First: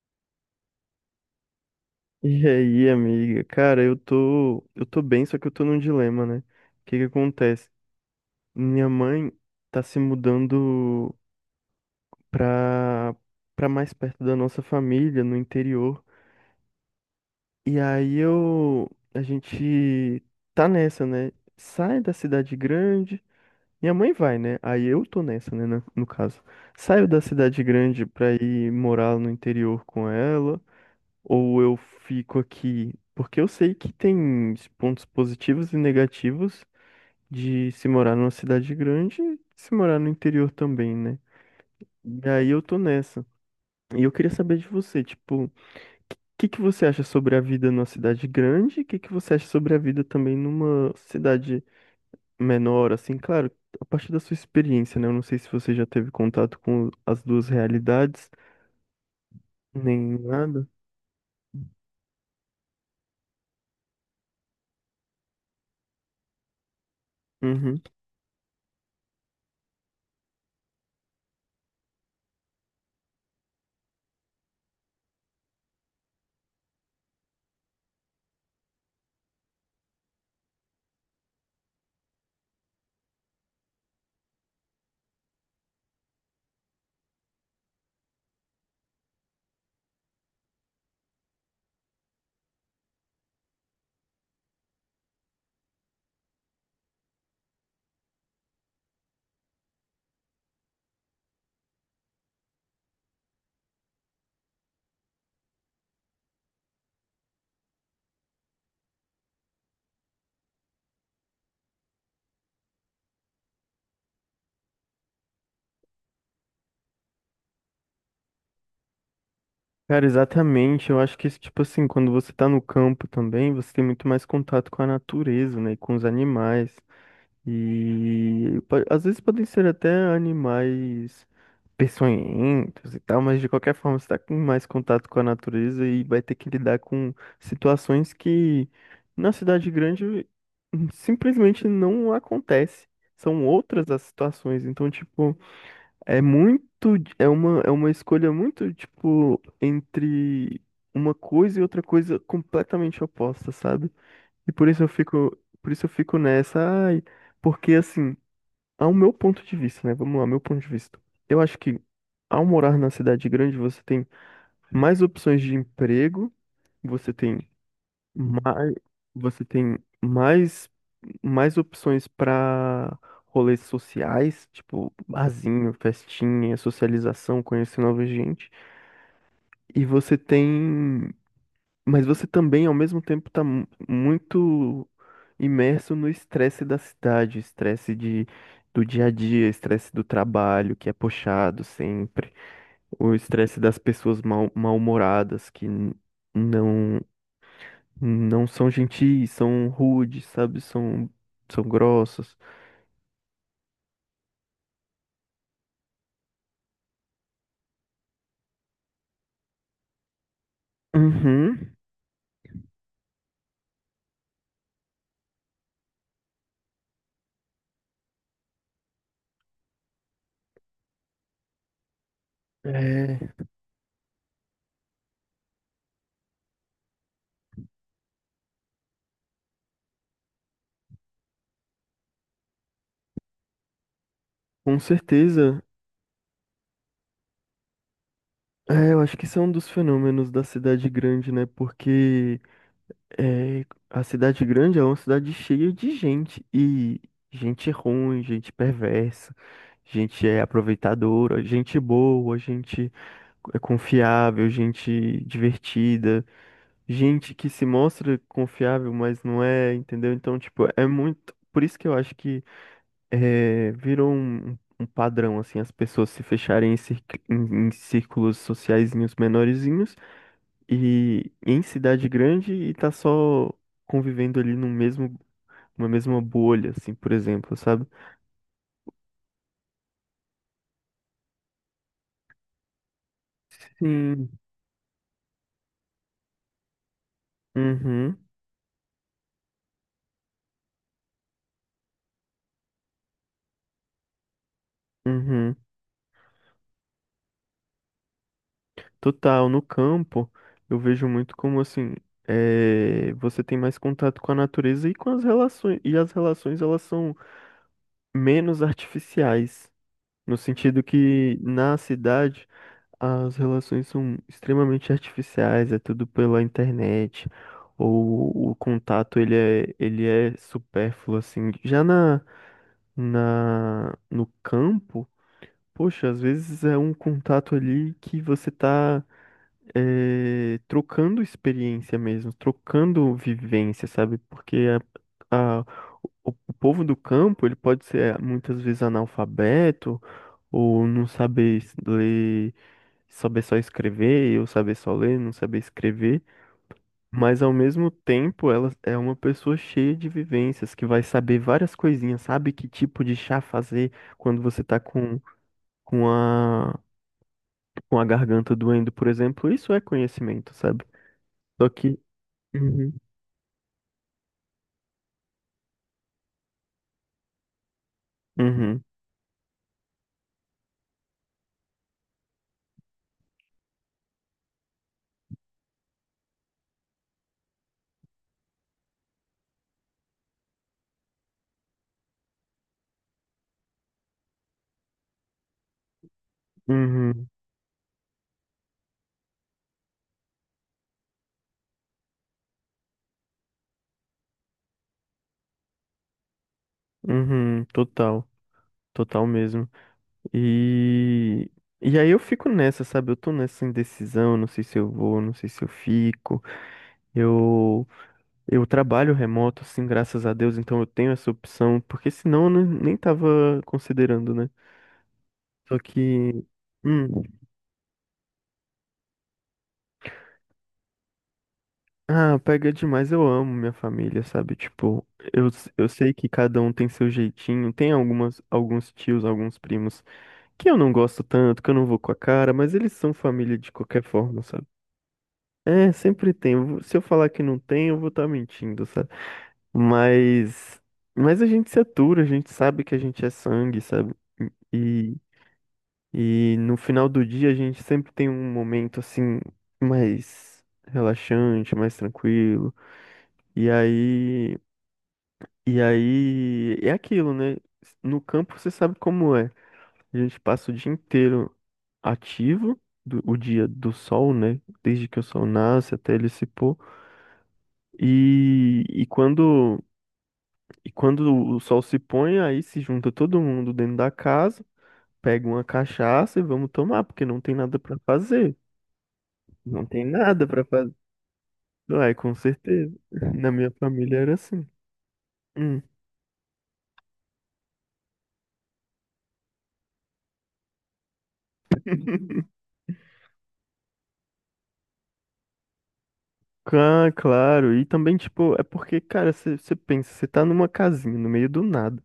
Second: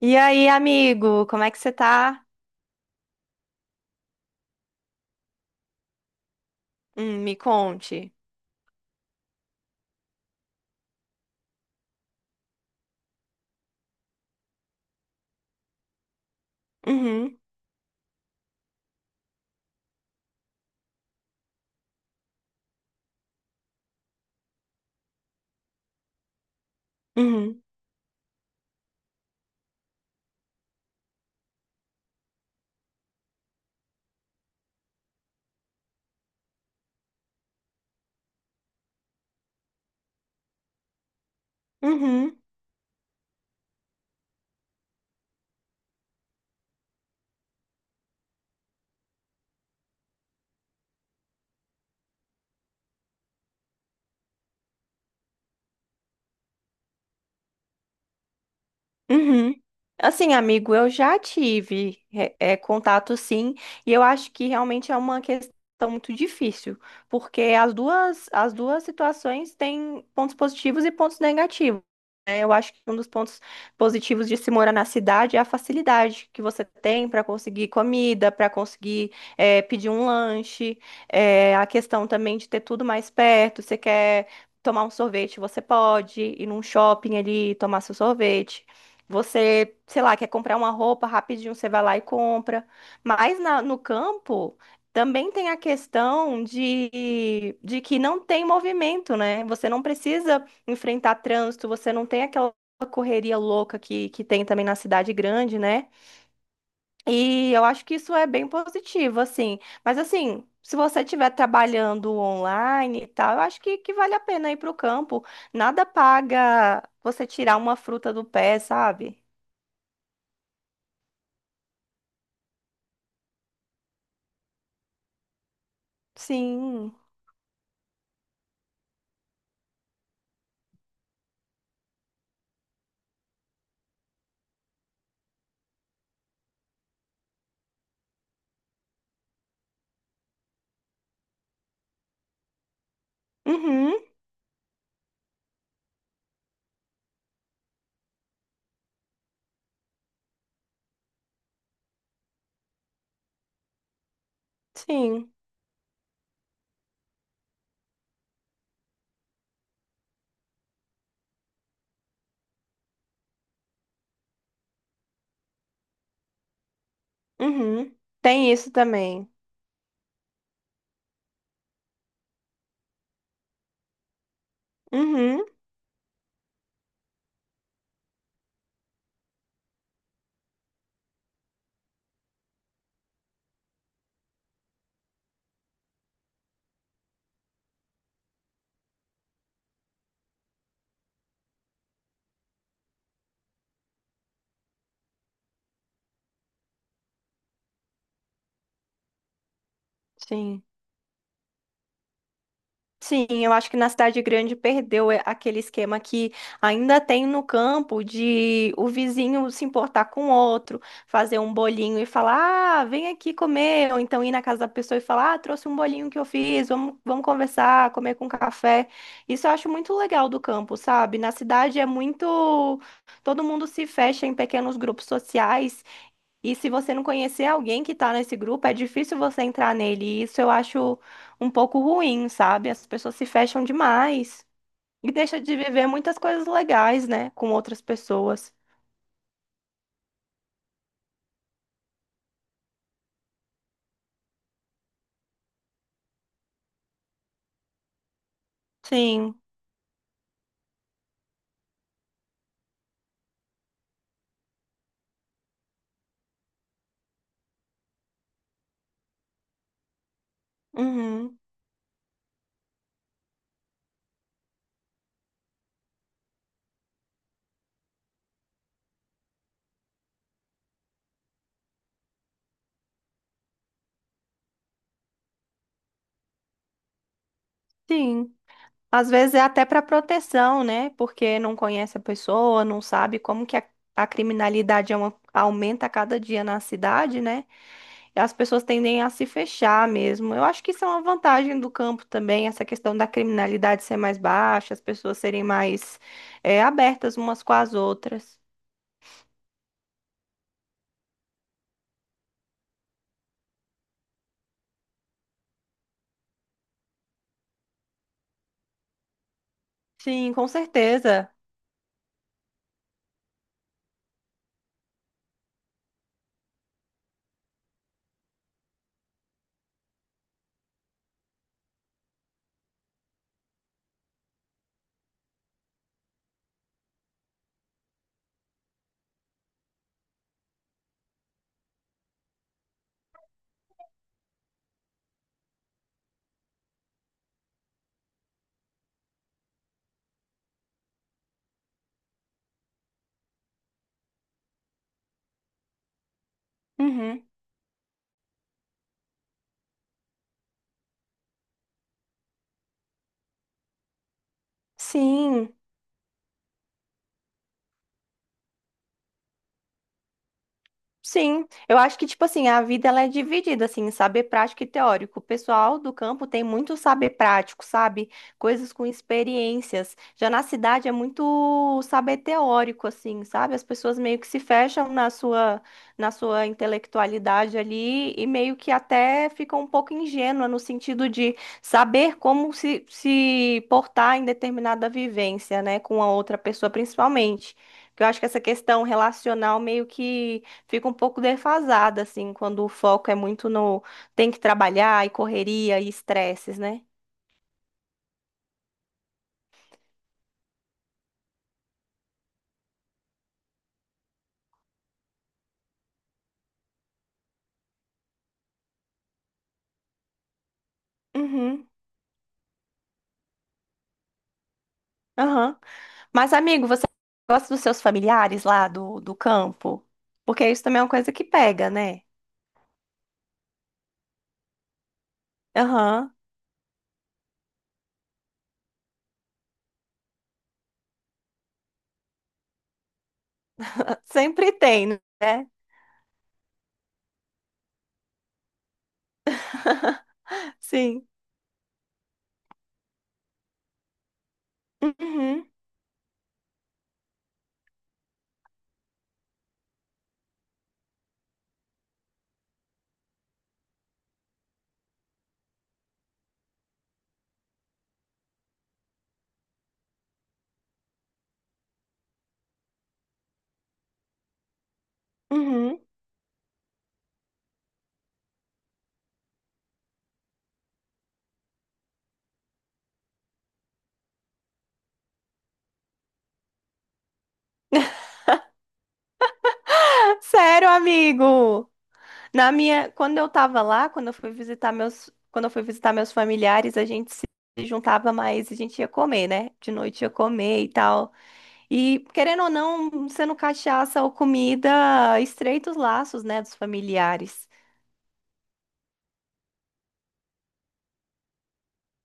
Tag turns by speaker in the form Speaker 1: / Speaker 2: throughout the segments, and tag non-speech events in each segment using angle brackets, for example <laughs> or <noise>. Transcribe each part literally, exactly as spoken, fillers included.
Speaker 1: E aí, amigo, como é que você
Speaker 2: <laughs>
Speaker 1: tá?
Speaker 2: E aí, amiga? Cara, eu tô, eu tô bem, só que eu tô num dilema, né? O que que
Speaker 1: Hum, me
Speaker 2: acontece?
Speaker 1: conte.
Speaker 2: Minha mãe tá se mudando pra, pra mais perto da nossa família, no interior.
Speaker 1: Uhum,
Speaker 2: E aí eu, a gente tá nessa, né? Sai da cidade grande. Minha mãe vai, né? Aí eu tô nessa, né? na- No caso. Saio da cidade
Speaker 1: uhum,
Speaker 2: grande pra ir morar no interior com ela. Ou eu fico aqui? Porque eu sei que tem pontos positivos e negativos de se morar numa cidade grande e se morar no interior também, né? E
Speaker 1: uhum.
Speaker 2: aí eu tô nessa. E eu queria saber de você, tipo, o que que você acha sobre a vida numa cidade grande? O que que você acha sobre a vida também numa cidade menor, assim? Claro, a partir da sua experiência, né? Eu não sei se você já teve contato com as duas realidades,
Speaker 1: Uhum.
Speaker 2: nem
Speaker 1: Assim,
Speaker 2: nada.
Speaker 1: amigo, eu já tive é, é, contato sim, e eu acho que realmente é uma questão muito difícil, porque as
Speaker 2: Uhum.
Speaker 1: duas, as duas situações têm pontos positivos e pontos negativos. Né? Eu acho que um dos pontos positivos de se morar na cidade é a facilidade que você tem para conseguir comida, para conseguir é, pedir um lanche, é, a questão também de ter tudo mais perto. Você quer tomar um sorvete, você pode ir num shopping ali e tomar seu sorvete. Você, sei lá, quer comprar uma roupa rapidinho, você vai lá e compra. Mas na- no campo também tem a questão de, de que não tem movimento, né? Você não precisa enfrentar trânsito, você não tem aquela correria louca que, que tem também na cidade grande, né? E eu acho que isso é bem positivo, assim. Mas assim, se você estiver trabalhando online e tal, eu acho que, que vale a pena ir para o campo. Nada paga você tirar uma fruta do pé, sabe?
Speaker 2: Cara, exatamente. Eu acho que, tipo assim, quando você tá no campo também, você tem muito mais contato com a natureza, né? E com os animais.
Speaker 1: Sim.
Speaker 2: E po- às vezes podem ser até animais peçonhentos e tal, mas de qualquer forma você tá com mais contato com a natureza e vai ter que lidar com situações que na cidade grande hum, simplesmente não acontece. São outras
Speaker 1: Uhum.
Speaker 2: as situações. Então, tipo. É muito, é uma, é uma escolha muito, tipo, entre uma coisa e outra coisa completamente oposta, sabe? E por isso eu
Speaker 1: Sim.
Speaker 2: fico, por isso eu fico nessa, ai, porque assim, ao meu ponto de vista, né? Vamos lá, meu ponto de vista. Eu acho que ao morar na cidade grande, você tem mais opções de emprego, você tem
Speaker 1: Uhum. Tem
Speaker 2: mas
Speaker 1: isso também.
Speaker 2: você tem mais, mais opções para rolês sociais, tipo
Speaker 1: Uhum.
Speaker 2: barzinho, festinha, socialização, conhecer nova gente. E você tem. Mas você também, ao mesmo tempo, tá mu- muito imerso no estresse da cidade, estresse de, do dia a dia, estresse do trabalho, que é puxado sempre, o estresse das pessoas mal, mal-humoradas que n- não. Não são gentis, são rudes, sabe?
Speaker 1: Sim.
Speaker 2: São, são grossos.
Speaker 1: Sim, eu acho que na cidade grande perdeu é, aquele esquema que ainda tem no campo de o vizinho se importar com o outro, fazer um
Speaker 2: Uhum.
Speaker 1: bolinho e falar, ah, vem aqui comer, ou então ir na casa da pessoa e falar, ah, trouxe um bolinho que eu fiz, vamos, vamos conversar, comer com café. Isso eu acho muito legal do campo, sabe? Na cidade é muito,
Speaker 2: É,
Speaker 1: todo mundo se fecha em pequenos grupos sociais. E se você não conhecer alguém que tá nesse grupo, é difícil você entrar nele. E isso eu acho um pouco ruim, sabe? As pessoas se fecham demais
Speaker 2: com
Speaker 1: e deixa de
Speaker 2: certeza.
Speaker 1: viver muitas coisas legais, né? Com outras pessoas.
Speaker 2: É, eu acho que isso é um dos fenômenos da cidade grande, né? Porque é, a cidade grande é uma cidade cheia de gente. E gente ruim, gente perversa,
Speaker 1: Sim.
Speaker 2: gente é aproveitadora, gente boa, gente é confiável, gente divertida. Gente que se mostra confiável, mas não é, entendeu? Então, tipo, é muito.
Speaker 1: Uhum.
Speaker 2: Por isso que eu acho que eh, virou um, um um padrão, assim, as pessoas se fecharem em, circ- em- em círculos sociaizinhos menorzinhos e em cidade grande e tá só convivendo ali no mesmo, uma mesma bolha, assim, por exemplo, sabe?
Speaker 1: Sim. Às vezes é até para proteção, né? Porque não conhece a pessoa, não sabe como que a, a
Speaker 2: Sim.
Speaker 1: criminalidade é uma- aumenta a cada dia na cidade, né?
Speaker 2: Uhum,
Speaker 1: As pessoas tendem a se fechar mesmo. Eu acho que isso é uma vantagem do campo também, essa questão da criminalidade ser mais baixa, as pessoas serem
Speaker 2: uhum.
Speaker 1: mais eh, abertas umas com as outras.
Speaker 2: Total, no campo, eu vejo muito como assim, eh, você tem mais contato com a natureza e com as relações, e as relações elas são menos artificiais,
Speaker 1: Sim,
Speaker 2: no
Speaker 1: com
Speaker 2: sentido
Speaker 1: certeza.
Speaker 2: que na cidade as relações são extremamente artificiais, é tudo pela internet, ou o contato ele é, ele é supérfluo assim. Já na, na no campo, poxa, às vezes é um contato ali que você tá é, trocando experiência mesmo, trocando vivência, sabe? Porque a, a- o, o povo do campo, ele pode ser eh, muitas vezes analfabeto, ou não saber es- ler, saber só escrever, ou saber só ler, não saber escrever,
Speaker 1: Uhum.
Speaker 2: mas ao mesmo tempo ela é uma pessoa cheia de vivências, que vai saber várias coisinhas, sabe que tipo de chá fazer quando você tá com,
Speaker 1: Sim.
Speaker 2: com a, com a garganta doendo, por exemplo, isso é conhecimento, sabe?
Speaker 1: Sim,
Speaker 2: Só
Speaker 1: eu
Speaker 2: que
Speaker 1: acho que, tipo assim, a vida
Speaker 2: uhum,
Speaker 1: ela é dividida, assim, em saber prático e teórico. O pessoal do campo tem muito saber prático, sabe? Coisas
Speaker 2: uhum,
Speaker 1: com experiências. Já na cidade é muito saber teórico, assim, sabe? As pessoas meio que se fecham na sua, na sua intelectualidade ali e meio que até ficam um pouco ingênua no sentido de saber como se, se portar em determinada vivência, né? Com a outra pessoa,
Speaker 2: uhum,
Speaker 1: principalmente. Porque eu acho que essa questão relacional meio que fica um pouco defasada, assim, quando o foco é muito no tem que trabalhar e correria e estresses, né?
Speaker 2: uhum, total, total mesmo. E, e aí eu fico nessa, sabe? Eu tô nessa indecisão, não sei se eu vou, não sei se eu fico. Eu, eu trabalho remoto, assim, graças a Deus, então eu tenho essa
Speaker 1: Uhum,
Speaker 2: opção, porque senão eu não- nem tava considerando, né?
Speaker 1: aham.
Speaker 2: Só que,
Speaker 1: Mas, amigo, você
Speaker 2: hum,
Speaker 1: gosta dos seus familiares lá do, do campo? Porque isso também é uma coisa que pega, né?
Speaker 2: ah, pega demais, eu amo minha família, sabe? Tipo, eu, eu sei
Speaker 1: Aham,
Speaker 2: que cada um tem seu jeitinho, tem algumas, alguns tios, alguns primos que eu não gosto tanto, que eu não vou com a cara, mas eles são família de qualquer forma,
Speaker 1: sempre
Speaker 2: sabe?
Speaker 1: tem, né?
Speaker 2: É, sempre tem. Eu vou- Se eu falar que não tem, eu vou estar mentindo, sabe? Mas,
Speaker 1: Sim.
Speaker 2: mas a gente se atura, a gente sabe que a gente é sangue, sabe? E,
Speaker 1: Uhum,
Speaker 2: e no final do dia a gente sempre tem um momento assim mais relaxante, mais tranquilo. E aí, e aí é aquilo, né? No campo você sabe como é. A gente passa o dia inteiro ativo, do- o dia do sol, né? Desde que o sol
Speaker 1: uhum.
Speaker 2: nasce até ele se pôr. E, e quando, e quando o sol se põe, aí se junta todo mundo dentro da casa, pega uma cachaça e vamos tomar, porque não tem nada pra fazer. Não tem nada pra
Speaker 1: Sério,
Speaker 2: fazer.
Speaker 1: amigo.
Speaker 2: Ué, com
Speaker 1: Na minha,
Speaker 2: certeza.
Speaker 1: quando eu
Speaker 2: Na
Speaker 1: tava
Speaker 2: minha
Speaker 1: lá, quando eu
Speaker 2: família
Speaker 1: fui
Speaker 2: era assim.
Speaker 1: visitar meus, quando eu fui
Speaker 2: Hum.
Speaker 1: visitar meus familiares, a gente se juntava mais, e a gente ia comer, né? De noite ia comer e tal. E, querendo ou não, sendo cachaça ou comida, estreita os laços, né, dos
Speaker 2: Ah,
Speaker 1: familiares.
Speaker 2: claro. E também, tipo, é porque, cara, você pensa, você tá numa casinha no meio do nada.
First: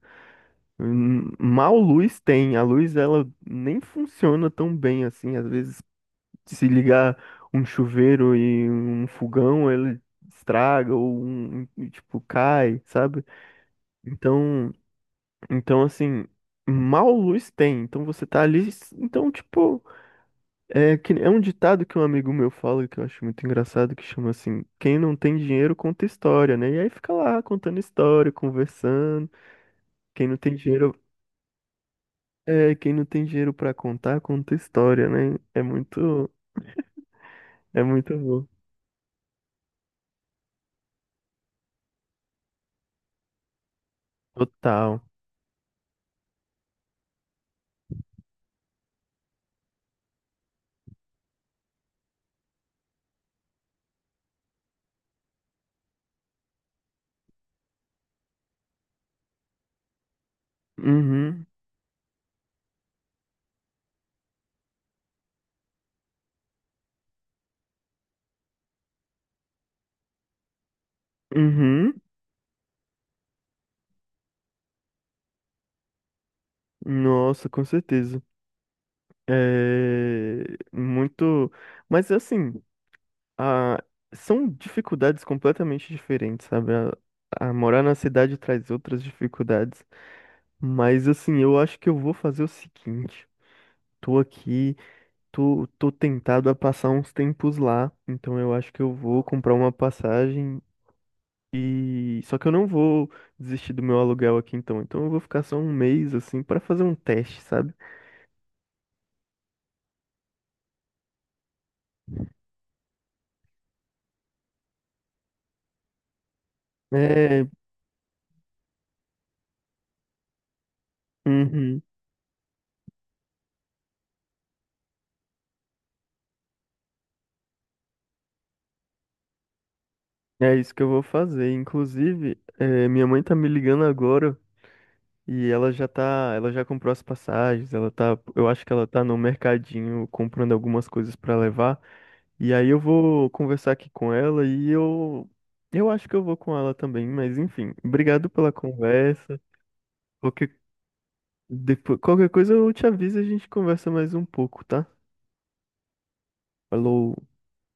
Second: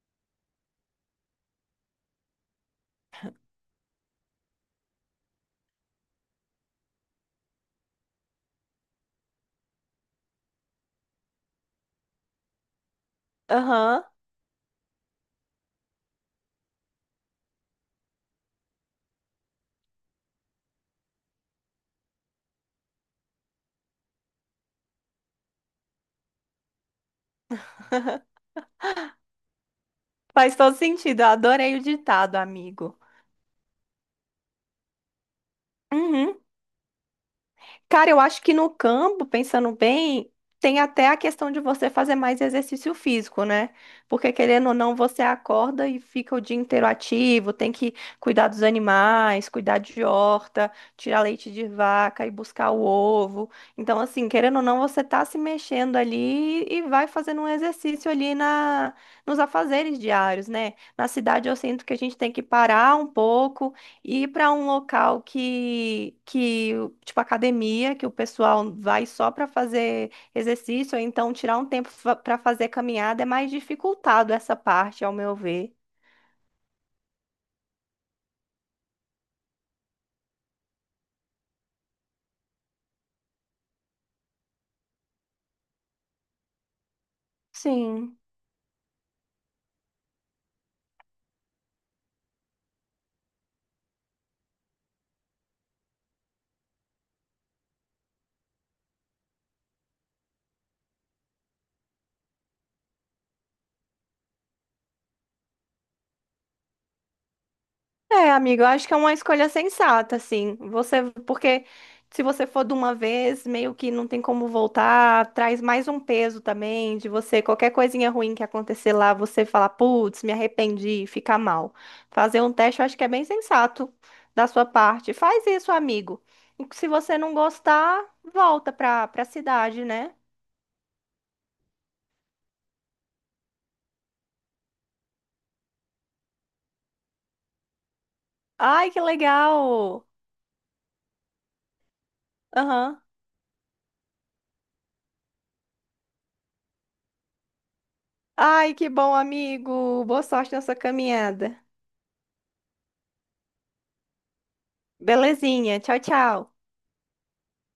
Speaker 2: Hum, Mal luz tem. A luz ela nem funciona tão bem assim. Às vezes, se ligar um chuveiro e um fogão, ele estraga ou um, um- tipo cai, sabe?
Speaker 1: Aham,
Speaker 2: Então, então assim, mal luz tem. Então você tá ali, então tipo, é que é um ditado que um amigo meu fala que eu acho muito engraçado que chama assim, quem não tem dinheiro conta história, né? E aí fica lá contando história, conversando. Quem não tem
Speaker 1: faz todo
Speaker 2: dinheiro
Speaker 1: sentido. Eu adorei o ditado,
Speaker 2: É, quem
Speaker 1: amigo.
Speaker 2: não tem dinheiro pra contar, conta história, né? É muito,
Speaker 1: Uhum.
Speaker 2: é
Speaker 1: Cara,
Speaker 2: muito
Speaker 1: eu acho
Speaker 2: bom.
Speaker 1: que no campo, pensando bem, tem até a questão de você fazer mais exercício físico, né? Porque querendo ou não,
Speaker 2: Total.
Speaker 1: você acorda e fica o dia inteiro ativo, tem que cuidar dos animais, cuidar de horta, tirar leite de vaca e buscar o ovo. Então, assim, querendo ou não, você tá se mexendo ali e vai fazendo um exercício ali na nos afazeres diários, né? Na
Speaker 2: Uhum,
Speaker 1: cidade eu sinto que a gente tem que parar um pouco e ir para um local que, que, tipo academia, que o pessoal vai só para fazer exercício, ou então tirar um tempo
Speaker 2: uhum.
Speaker 1: para fazer caminhada, é mais dificultado essa parte, ao meu ver.
Speaker 2: Nossa, com certeza. É muito, mas assim, a... são dificuldades completamente diferentes, sabe? A... a morar na
Speaker 1: Sim.
Speaker 2: cidade traz outras dificuldades, mas assim, eu acho que eu vou fazer o seguinte. Tô aqui, tô, tô tentado a passar uns tempos lá, então eu acho que eu vou comprar uma passagem. E só que eu não vou desistir do meu aluguel aqui então. Então eu vou ficar só um mês assim para fazer um teste, sabe?
Speaker 1: É, amigo, eu acho que é uma escolha sensata, assim. Você, porque se você for de uma vez, meio que não tem como voltar, traz mais um peso também de você,
Speaker 2: É,
Speaker 1: qualquer coisinha ruim que acontecer lá, você falar, putz, me arrependi, fica mal.
Speaker 2: uhum,
Speaker 1: Fazer um teste, eu acho que é bem sensato da sua parte. Faz isso, amigo. E se você não gostar, volta pra, pra cidade, né?
Speaker 2: é isso que eu vou fazer. Inclusive, é, minha mãe tá me ligando agora e ela já tá, ela já comprou as passagens, ela tá, eu acho que ela
Speaker 1: Ai, que
Speaker 2: tá no
Speaker 1: legal!
Speaker 2: mercadinho comprando algumas coisas para levar. E aí eu
Speaker 1: Aham.
Speaker 2: vou conversar aqui com ela e eu eu acho que eu vou com ela também, mas enfim, obrigado pela
Speaker 1: Ai, que bom,
Speaker 2: conversa.
Speaker 1: amigo. Boa sorte
Speaker 2: Qualquer
Speaker 1: na sua caminhada.
Speaker 2: Depois, qualquer coisa eu te aviso e a gente conversa mais um pouco, tá?
Speaker 1: Belezinha. Tchau, tchau.
Speaker 2: Falou.